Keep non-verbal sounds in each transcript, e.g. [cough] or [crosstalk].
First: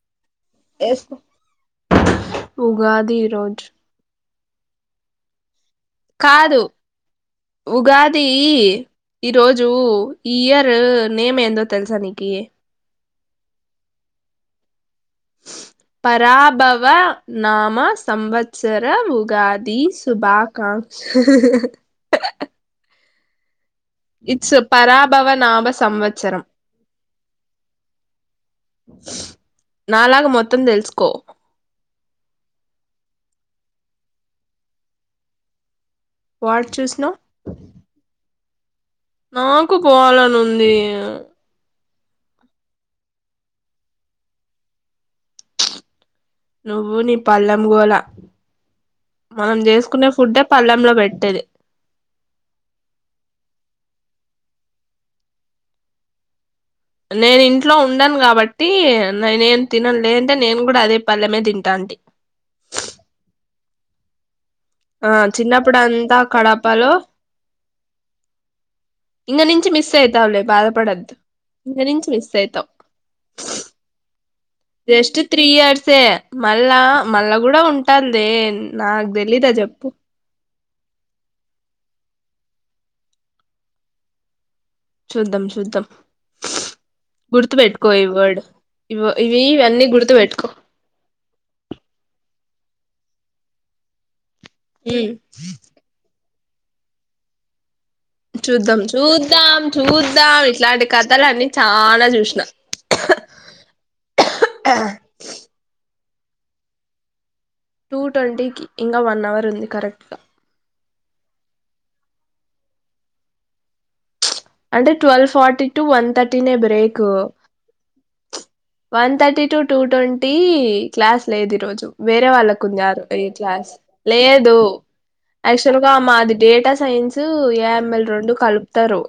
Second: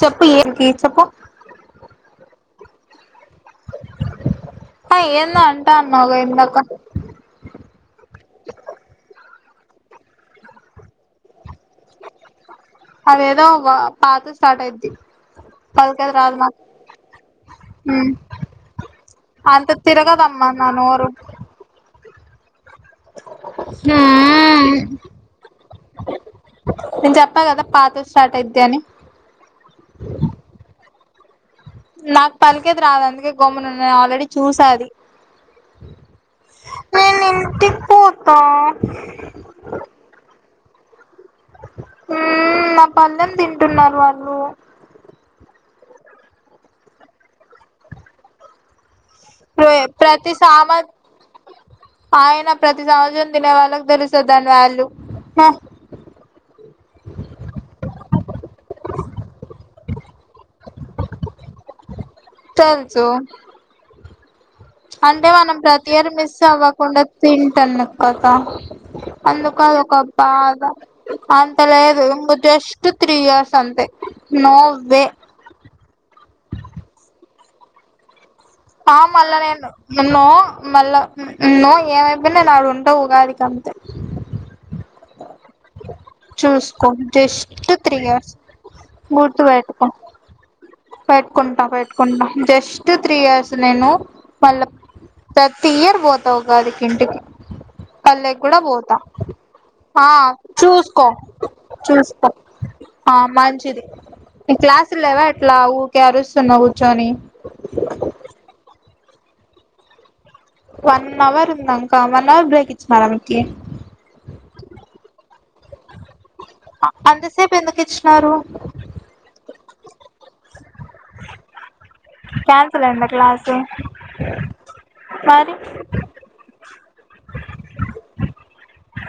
చెప్పు ఏంటి చెప్పు ఉగాది రోజు ఆ ఏందన్ కాదు ఉగాది ఈ ఈ రోజు ఈ ఇయర్ నేమ్ ఏందో తెలుసా నీకి అవేదో వ పా తో స్టార్ట్ అయిది పరాభవ నామ ఉమ్ సంవత్సర అంత ఉగాది తిరగదమ్మా నా సుభాకాంక్ష నోరు ఆ ఇట్స్ పరాభవ నామస్ సంమ్ నేను చెప్పా కదా పా త స్టార్ట్ అయిద్ది అని కొ నాకు పలికేది రాదు అందుకే గొమ్మున ఉన్న నేను ఆల్రెడీ చూసా అది వాడు చూసిన కా నాకు పోవాలని ఉంది అ ఉ నా పళ్ళెం తింటున్నారు వాళ్ళు నువ్వు నీ పల్లెం గోళ ప్రతి సమన్ పెట్టేది ఆయన ప్రతి సంవత్సరం తినే వాళ్ళకి తెలుస్ సో దాని వాల్యూ నేన్ ఇంట్లో ఉండన్ కాబట్టి నేనేం తినను లేదంటే నేన్ కూడా అదే పల్లమే తింటాంది. తెల్సు ఆ అంటే మనం చిన్నప్పుడు ప్రతి ఇయర్ అంతా మిస్ కడపలో అవ్వకుండా తింటానం కథ ఇంక నుంచి మిస్ అయితావులే బాధపడద్దు అంత ఇక లేదు నుంచి మిస్ ఇంక అయితావు జస్ట్ త్రీ ఇయర్స్ అంతే నో వే జస్ట్ త్రీ ఇయర్సే మళ్ళా మళ్ళ కూడా ఉంటాందే ఆ మళ్ళ నేను నిన్నూ మళ్ళా నో ఏమైపోయినా నేన్ ఉంటా ఉగాదికి అంతే చూద్దాం చూద్దాం చూసుకో గుర్తు జస్ట్ పెట్టుకో త్రీ ఈ ఇయర్స్ వర్డ్ ఇవి గుర్తు పెట్టుకో ఇవన్నీ గుర్తు పెట్టుకో పెట్టుకుంటా పెట్టుకుంటా జస్ట్ త్రీ ఇయర్స్ నేను పల్లం ఉమ్ ప్రతి ఇయర్ పో ఉగాదికి ఇంటికి కల్లకి కూడా చూద్దాం పోతా చూద్దాం ఆ చూద్దాం ఇట్లాంటి చూస్కో కథలు అన్నీ చానా చూసిన ఆ మంచిది నిక్ క్లాసులు లేవ ఊకె అరుస్తున్న కూర్చొని టూ ట్వంటీకి ఇంకా వన్ అవర్ ఉంది కరెక్ట్గా వన్ అవర్ ఉందా ఇంకా వన్ అవర్ బ్రేక్ ఇచ్చినారా మీకీ అంటే twelve forty to one thirty break అంతసేపు ఎందుకు ఇచ్చినారు one thirty to two twenty class లేద్ ఈ రోజు వేరే వాళ్ళకు ఉంది క్యాన్సల్ ఆరు అయిందా ఏ క్లాసు క్లాస్ లేదు మరి యాక్చువల్గా మాది డేటా సైన్స్ ఏఎంఎల్ రొండు కలుప్తారు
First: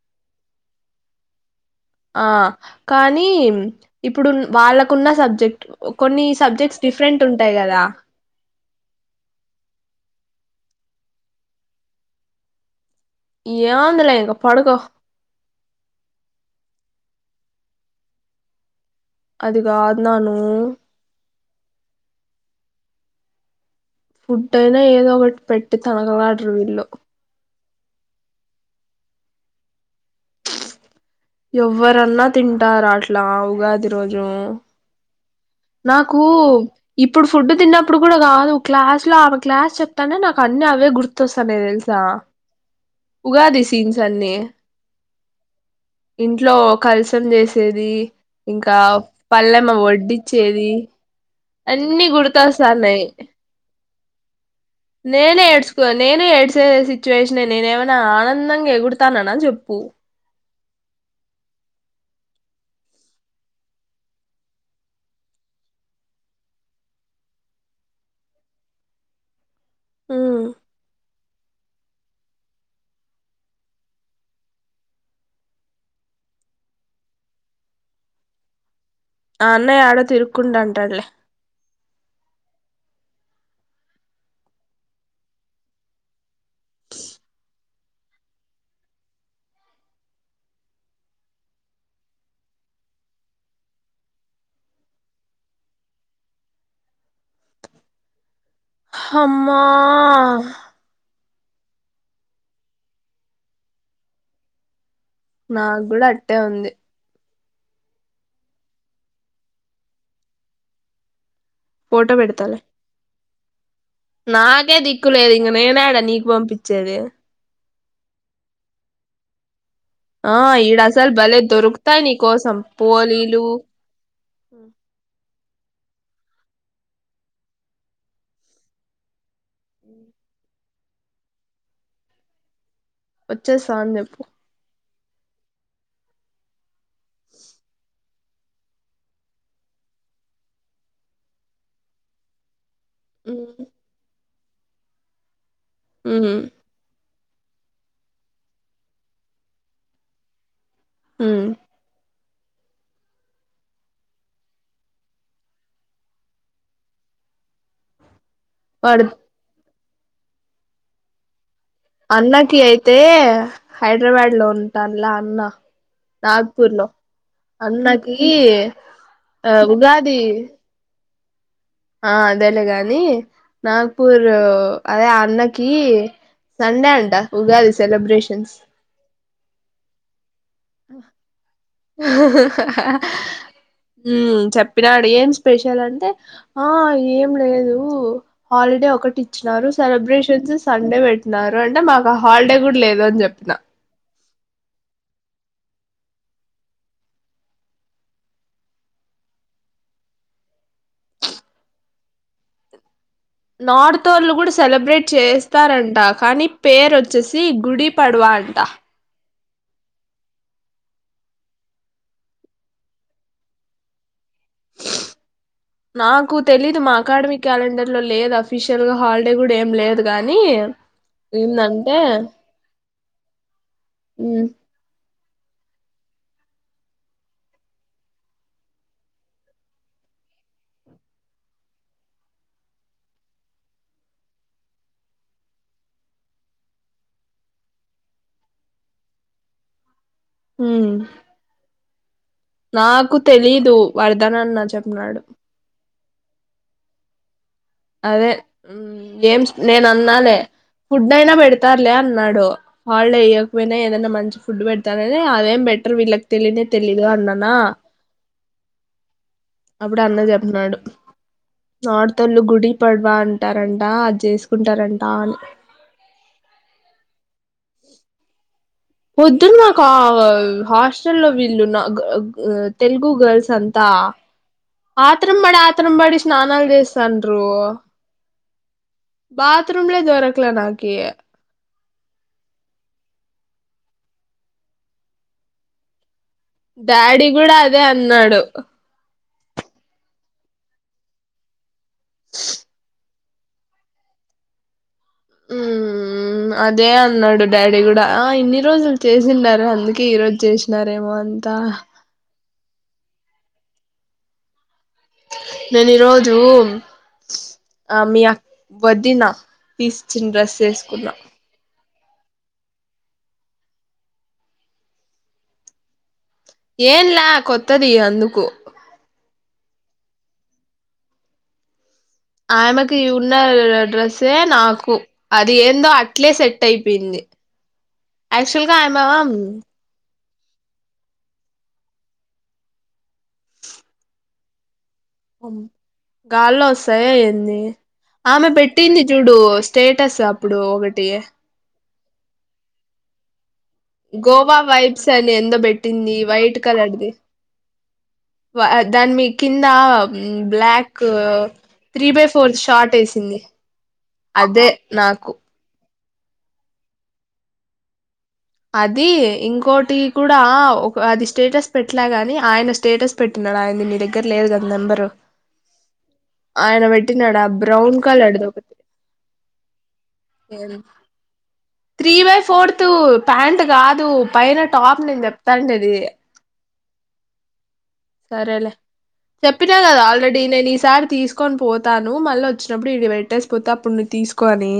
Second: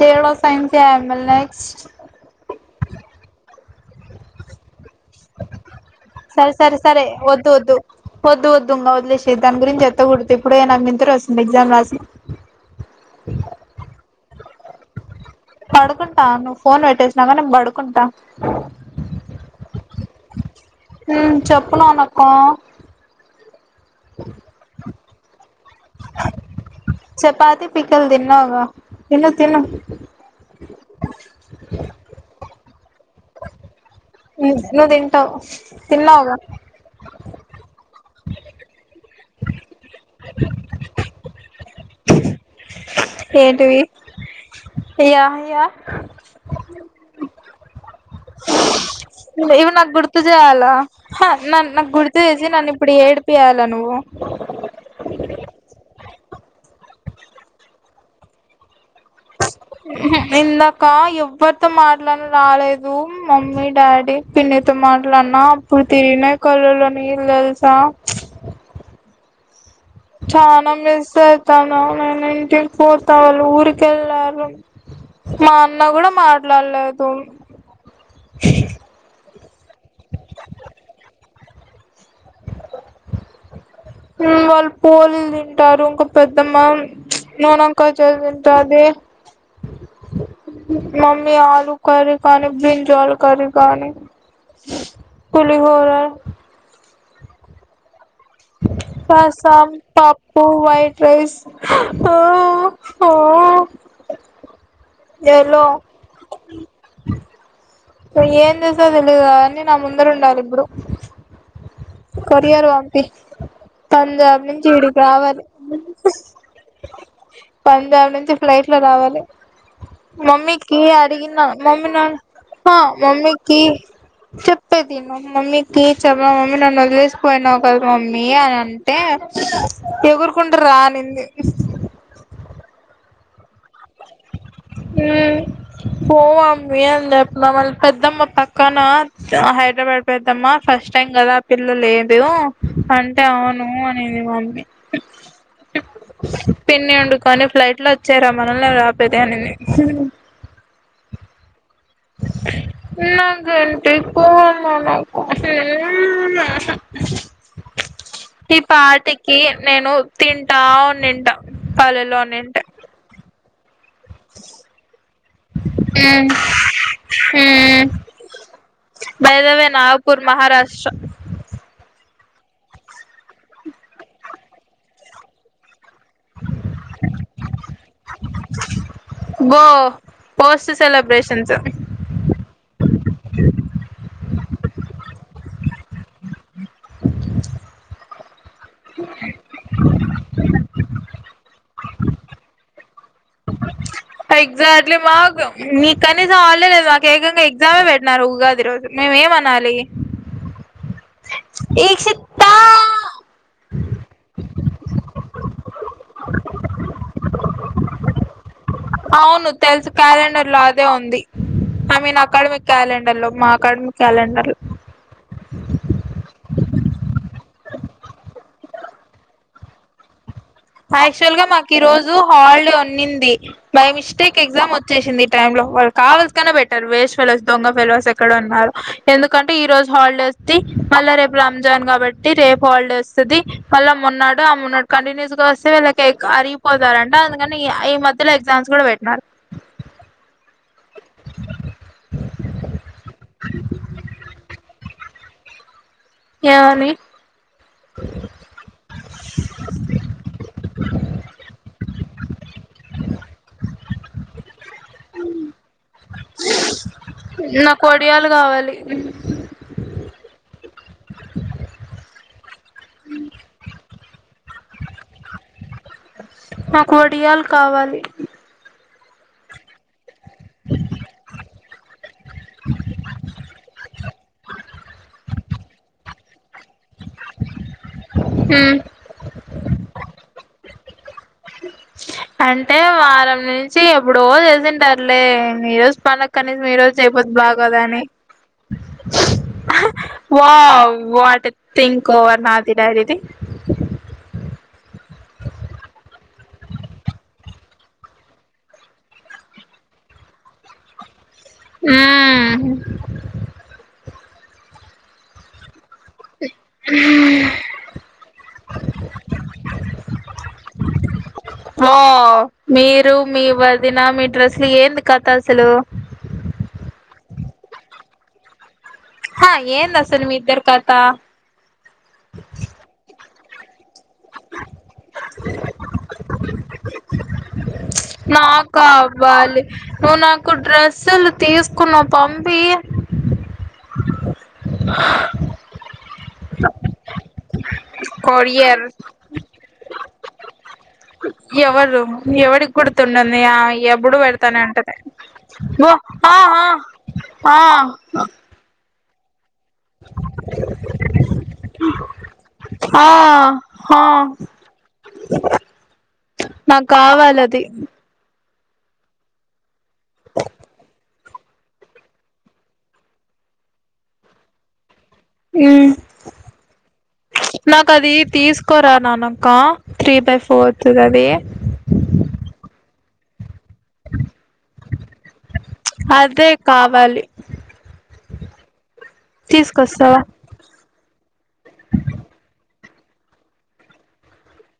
తేలో సైన్స్ల్ నెక్స్ట్ ఆ కానీ ఇప్పుడు వాళ్ళకున్న సబ్జెక్ట్ కొన్ని సరి సరి సబ్జెక్ట్స్ సరే డిఫరెంట్ ఒద్దు ఉంటాయి ఓద్దు కదా ఓద్దు ఒద్దు వద్లేసేయి తన గరించి ఎత్తగుడదు ఇ ఇప్పుడే నాక్ నిద్ర వస్తుంది ఎగ్జామ్ రాసి ఏం ఉందిలే ఇంకా పడుకో పడుకుంటా నువ్వు ఫోన్ పెట్టేసినాక నేన్ పడుకుంటా అది కాద్ నానూ మ్ చెప్పు నానక్కా ఫుడ్ అయినా ఏదో కొట్ పెట్ తానా వాటర్ [unintelligible] చపాతి పికిల్ తిన్నా అవ్వ తిను తిను ఎవ్వరన్న తిం ఆ రాష్ట్ ఇట్లావుగాది రోజు నువ్వు తింటావు నాకు తిన్నావుగా ఇప్పుడు ఫుడ్ తిన్నప్ ఇప్పుడు కూడా కాదు క్లాస్ లో ఆమె క్లాస్ చెప్తానే నాకు అన్ని అవే గుర్తొస్తానయ్ తెలుసా ఉగాది ఏంటివి సీన్స్ అన్ని యా యా ఇంట్లో కలసం చేసేది ఇంకా పల్లెమ్మ వడ్డి తాల నన్ నాకు గుర్తు చేసి నన్ ఇప్పుడు గుర్తొస్తాన్నాయి ఏడిపయ్యాల నువ్వు నేనే ఏడ్స్కోనా నేనే ఏడ్సేసి సిట్యువేషనే నేనేమైనా ఆనందంగ ఎగుర్ ఇందాక ఎవ్వరితో మాట్లాడన రాలేదు మమ్మీ డాడీ పిన్నితో మాట్లాడిన అప్పుడు తిరిిగినయ్ కళ్ళలోనీల్ తెలుసా ఉమ్ చానా మిస్ అయితాన నేను ఇంటికి పోతా వాళ్ళు ఊరిక వెళ్ళారు మా అన్న కూడా మాట్లాడలేదు ఆ అన్నయ్య ఆడో తిరుక్కుంఉంటాడుళ్లే ఉమ్ వాళ్ పూల్ తింటారు ఇంకా పెద్దమ్మ నూనోన్ కాయ తింటాది మమ్మీ ఆలు కర్రీ కానీ బ్రింజల్ కర్రీ కానీ పులిహోర పాస్తా అమ్మా పప్పు వైట్ రైస్ ఆ ఆ ఎలో నాకు కూడా అట్టే ఉంది నువ్ ఎంజెస్టావో తెలియదు గాని నా ముందర ఉండాలి ఇప్పుడు ఫోటో పెడతాలే కోరియారు పంపి పంజాబ్ నుంచి నాకే ఈడికి దిక్కు లేదు రావాలి ఇంగ నేనేడా నీకు పంపిచేది పంజాబ్ నుంచి ఫ్లైట్ లో రావాలి ఆ ఈడ మమ్మీకి అసలు అరిగిన భలే మమ్మీ దొరుకుతాయి నా నీ కోసం హా పోలీలు మమ్మీకి చెప్పేదిిను మమ్మీకి కీ చెమ్మ మమ్ నన్ను వదిలేసిపోయినావు కదా మమ్మీ అని అంటే ఎగురుకున్ రా అనింది వచ్చేస్ మల్ చెప్పు ఉమ్ పో మమ్మీ అని చెప్పిన మళ్ళ పెద్దమ్మ పక్కన హైదరాబాద్ పెద్దమ్మా ఫస్ట్ టైం కదా పిల్ల లేదు అంటే అవును అనేది మంమ్ ఉమ్ పిన్నెండు క్ కానీ ఫ్లైట్ లో వచ్చారా మనల్ని పెధ అని ఆ నా కంటి పోనకు [unintelligible] ఇ వాడు పాటికి నేను తింటా ఉన్నింట పల్లెలో అన్నకిి ఉన్నింటే అయితే హైదరాబాద్ లో ఉంటానులా అన్నా నాగపూర్ లో అన్నకి ఆ జయదవే ఉగాది నాగపూర్, మహారాష్ట్ర ఆ అదేలే గాని నాగ్పూరు అదే అన్నకి సండే అంటా ఉగాది సెలబ్రేషన్స్. బో హహహ ఉమ్ చెప్పినాడు ఏం స్పెషల్ అంటే ఆ ఏం లేదు. హాలిడే ఒకటి ఇచ్చినారు సెలబ్రేషన్స్ సండే పెట్న్నారు. అంటే మాకు ఆ హాలిడే కూడా లేదు అని చెప్ప ఎగజాట్లీ మగ్ మీకు కనీసం వాళ్లేలేదు నాకు ఏకంగా ఎగ్జామె పెట్టినారు. ఉగాది రోజు మేము ఏమనాలి. నార్త్ వోర్లు కూడా సెలబ్రేట్ చేస్ చెతారంట కానీ పేరు వచ్చేసి గుడి పడవా అంట తెలుగు క్యాలెండర్ లో అదే ఉంది. ఐ మీన్ అకాడమిక్ క్యాలెండర్ లో మా అకాడమిక్ క్యాలెండర్ లో నాకు తెలీదు మా అకాడమీ క్యాలెండర్. లేదు అఫిషియల్గా హాలిడే కూడా ఏం లేదు గానీ. యాక్చువల్ గా మాకు ఈ రోజు హాలిడే ఉన్నింది. బై మిస్టేక్ ఎగ్జామ్ వచ్చేసింది. టైమ్ లో వాళ్ళు కావల్సీగానే పెట్టారు. వేస్ట్ ఫెలస్, దొంగ ఫెలస్ ఎక్కడ ఉన్నారు. ఎందుకంటే ఈ రోజు హాలిడేస్ది మళ్ళ రేపు రంజాన్ కాబట్టి రేపు హాలిడేది వస్తుది. మళ్ళ మొన్నాడు ఆ మన్నాడు కంటిన్యూస్ గా వీళ్ళకి ఎక్క అరిగిపోతారంట అందుకని ఈ మధ్యలో ఎగ్జామ్స్ కూడా పెట్టినారు. ఊ నాకు తెలీదు వరదనన్న చేప్ప నాడు ఎవని అదే ఏం చ్ నేను అన్నాలే ఫుడ్ అయినా పెడతారు. లేన్నాడు. హాల్డే ఇయ్యకపోయినా ఏదైనా మంచి ఫుడ్ పెడతాననే అదేం బెటర్ వీళ్ళకి తెలీనె తెలీదు అన్నానా నాకు వడియాలు [inaudible] అన్నాడు నార్తోళ్ళు గుడి పడవా అంటారంట అది చేసుకుంటారంట అని నాకు వడియాలు కావాలి పొద్దున్న నాకు హాస్టల్లో వీళ్ళు నా ఆ తెలుగు గర్ల్స్ అంతా ఆత్రంబడి ఆత్రంబడి స్నానాలు తీస్తాండ్రు మ్మ్ బాత్ రూమ్ లే దొరకలే ద కీయ అంటే వారం నుంచి ఎప్పుడో చేసింటారులే ఈ రోజు పన డాడీ కూడా అదే అన్నాడు వావ్ వాటె థింక్ ఓవర్ నాది డాడి ది మ్.. అదే అన్నాడు డాడీ కూడా ఆ ఇన్ని రోజులు చేసిండారు అందుకే ఈ రోజు చేసినారేమో అని మ్ నేను ఈరోజు మీ అక్క వదిన తీసిచ్చిన డ్రెస్ వేసుకున్నా. వా.... మీరు మీ వదిన మీ డ్రస్లు ఏంది కథ అసలు ఏంలా కొత్తది అందుకు హా ఏందసలు మీ ఇద్దరు కథ ఆయమ్మకి ఇవు ఉన్న డ్రెస్ అే నాకు అది ఏందో అట్లే సెట్ అయిపోయింది యాక్చువల్గా ఆమవా ఇంకొ డ్రెస్సులు తీసుకున్న పంపియి అ గాల్లో వస్తాయా ఏందీ ఆమె కొరియర్ పెట్టింది చూడు స్టేట్ ఎట్టసా అప్పుడు ఒకటి ఎవరు ఎవడికొడుతుండన్నయా ఇ ఎవ్యడు గోవా పెడతానంటలె వైబ్స్ అని ఎందో పెట్టింది వైట్ దానిమి కిందా black three by four short ఆ ఏసింది ఆ అదే నాకు నాకు కావాలది అది ఇంకోటి కూడా ఒక అది స్టేటస్ పెట్టలేగాని ఆయన స్టేటస్ పెట్టిన్నాడు ఆయనది నీ దగ్గర లేదు కదా నెంబరు మ్ ఆయన పెట్టినాడు ఆ నాకు బ్రౌన్ అది కలర్ది ఒకటి తీసుకోరా నానక్క త్రీ బై ఫోర్త్ అది పాంట్ ట్ కాదు పైన టాప్ నేను చెప్తాండెది అదే కావాలి సరేలే చెప్పినా కదా తీసుకొస్తావా ఆల్రెడీ నేను ఈసారి తీసుకొని పోతాను మళ్ళ వచ్చి నప్పుడు ఈడ పెట్టేసిపోతా అప్పుడు నువు తీసుకో అనీ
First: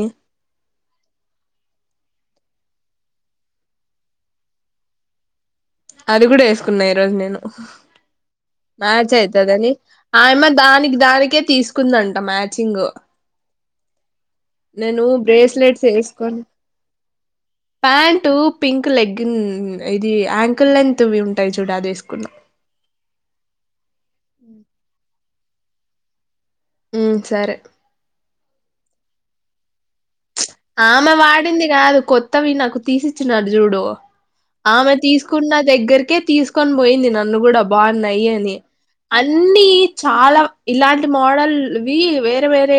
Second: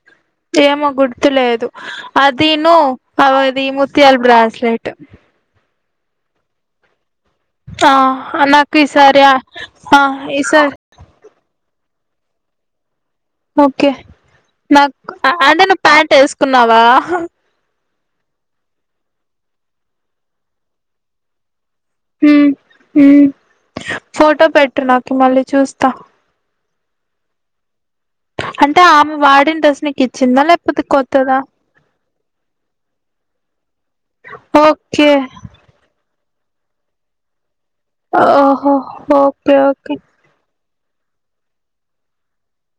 ఏమో గుర్తులేదు అదిను అది ముత్యాల బ్రాస్లెట్ అది కూడా ఏసుకున్నా. ఈ రోజు నేను ఆ నాకు మ్యాచ్ ఈసారి అయితదని ఆ ఆయమ్మ ఈసారి దానికి దానికే తీసు కుందంట మ్యాచింగ్ ఓకే నేను నాకు అంటే నువ్వు బ్రేస్లెట్స్ పాంట్ ఏసుకున్నావా ప్యాంట్ పింక్ లెగ్గిన్ ఇది ఆం ఫుల్లెంత్ వి ఉంటాయి. టుడా తీసుకున్నాం ఉమ్ ఉమ్ ఫోటో పెట్టు నాకు కి మల్లి చూస్త ఉ సరే కా ఆమే వాడిన డ్రెస్ నీకు ఇ ఆమె వాడింది గాదు కొత్తవి నాకు తీసిచ్చినడు చూడు ఆమె ఓకే తీసుకున్న దగ్గరికే తీసుకొని పోయింది. నన్ను కూడా బాగున్నాయి అని ఓహో ఓకే అన్ని ఓకే చాలా ఇలాంటి మోడల్వి వేరే వేరే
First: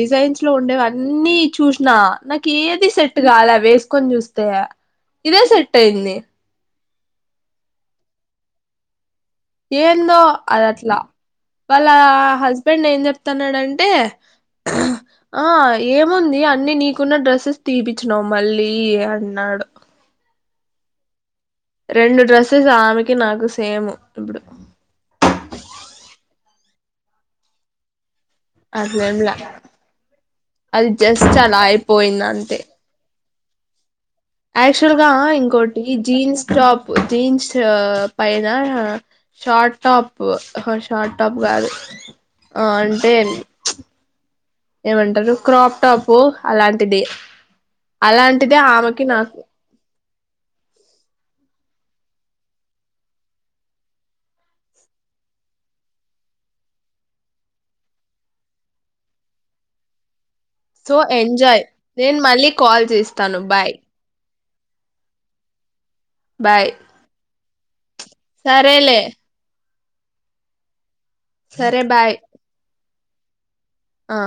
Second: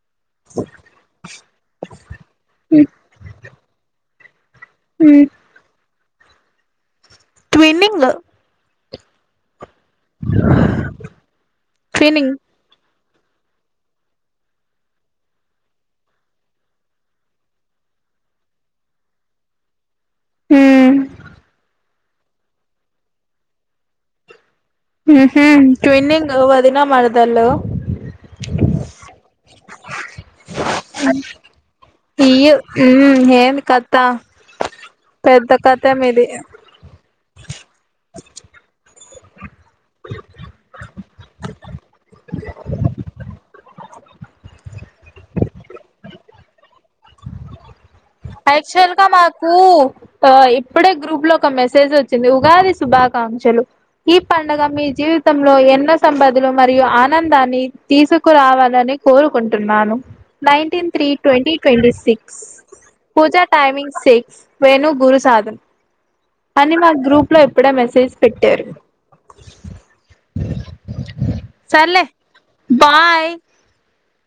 డిజైన్స్ లో ఉండేవి అన్నీ చూస్ నా నాకు ఏది సెట్ గాల వేసుకో [unintelligible] తీయ ఇదే సెట్ అయ్యింది. ట్విన్నింగ్ లో ఏందో అది అట్లా వాళ్ళ ట్విన్నింగ్ హస్బెండ్ ఏం చెప్ స్తన్నాడంటే ఆ ఏముంది అన్ని నీకున్న డ్రెస్సెస్ తీపిచ్చినవు మళ్ళీ అన్నాడు. హ్ రెండు డ్రెస్సెస్ ఆమెకి నాకు సేము ఇప్పుడు ఉహ్ ట్వినింగ్ వదిన మరదళ్ళు అదెం లే అది జస్ట్ అలా అయిపోయింది. అంతే న్నీ కాద్ యాక్చువల్ గా ఇంకోటి మీది జీన్స్ టాప్ జీన్స్ పైన షార్ట్ టాప్ షార్ట్ టాప్ కాదు ఆ అంటే ఏమంటారు. క్రాప్ టాప్ అలాంటిది. అలాంటిదే అక్చువల్ ఆమెకి గా నాకు మాకు ఆ ఇప్పుడే గ్రూప్ లో ఒక మెసేజ్ వోచ్చింది. ఉగాది శుభాకాంక్షలు. ఈ పండుగ మీ జీవితంలో ఎన్నో సంపదలు మరియు ఆనందాన్ని తీసుకురావాలని కోరుకుంటున్నాను. Nineteen so three twenty enjoy twenty నేను సిక్స్ మళ్ళీ కాల్ చేస్తాను Pooja bye timing six Venu Guru Sadhan bye అన్ని మా గ్రూప్ లోప్పుడే మెసేజ్ పెట్టారు సరేలే అ సరే బాయ్ పయ్ అ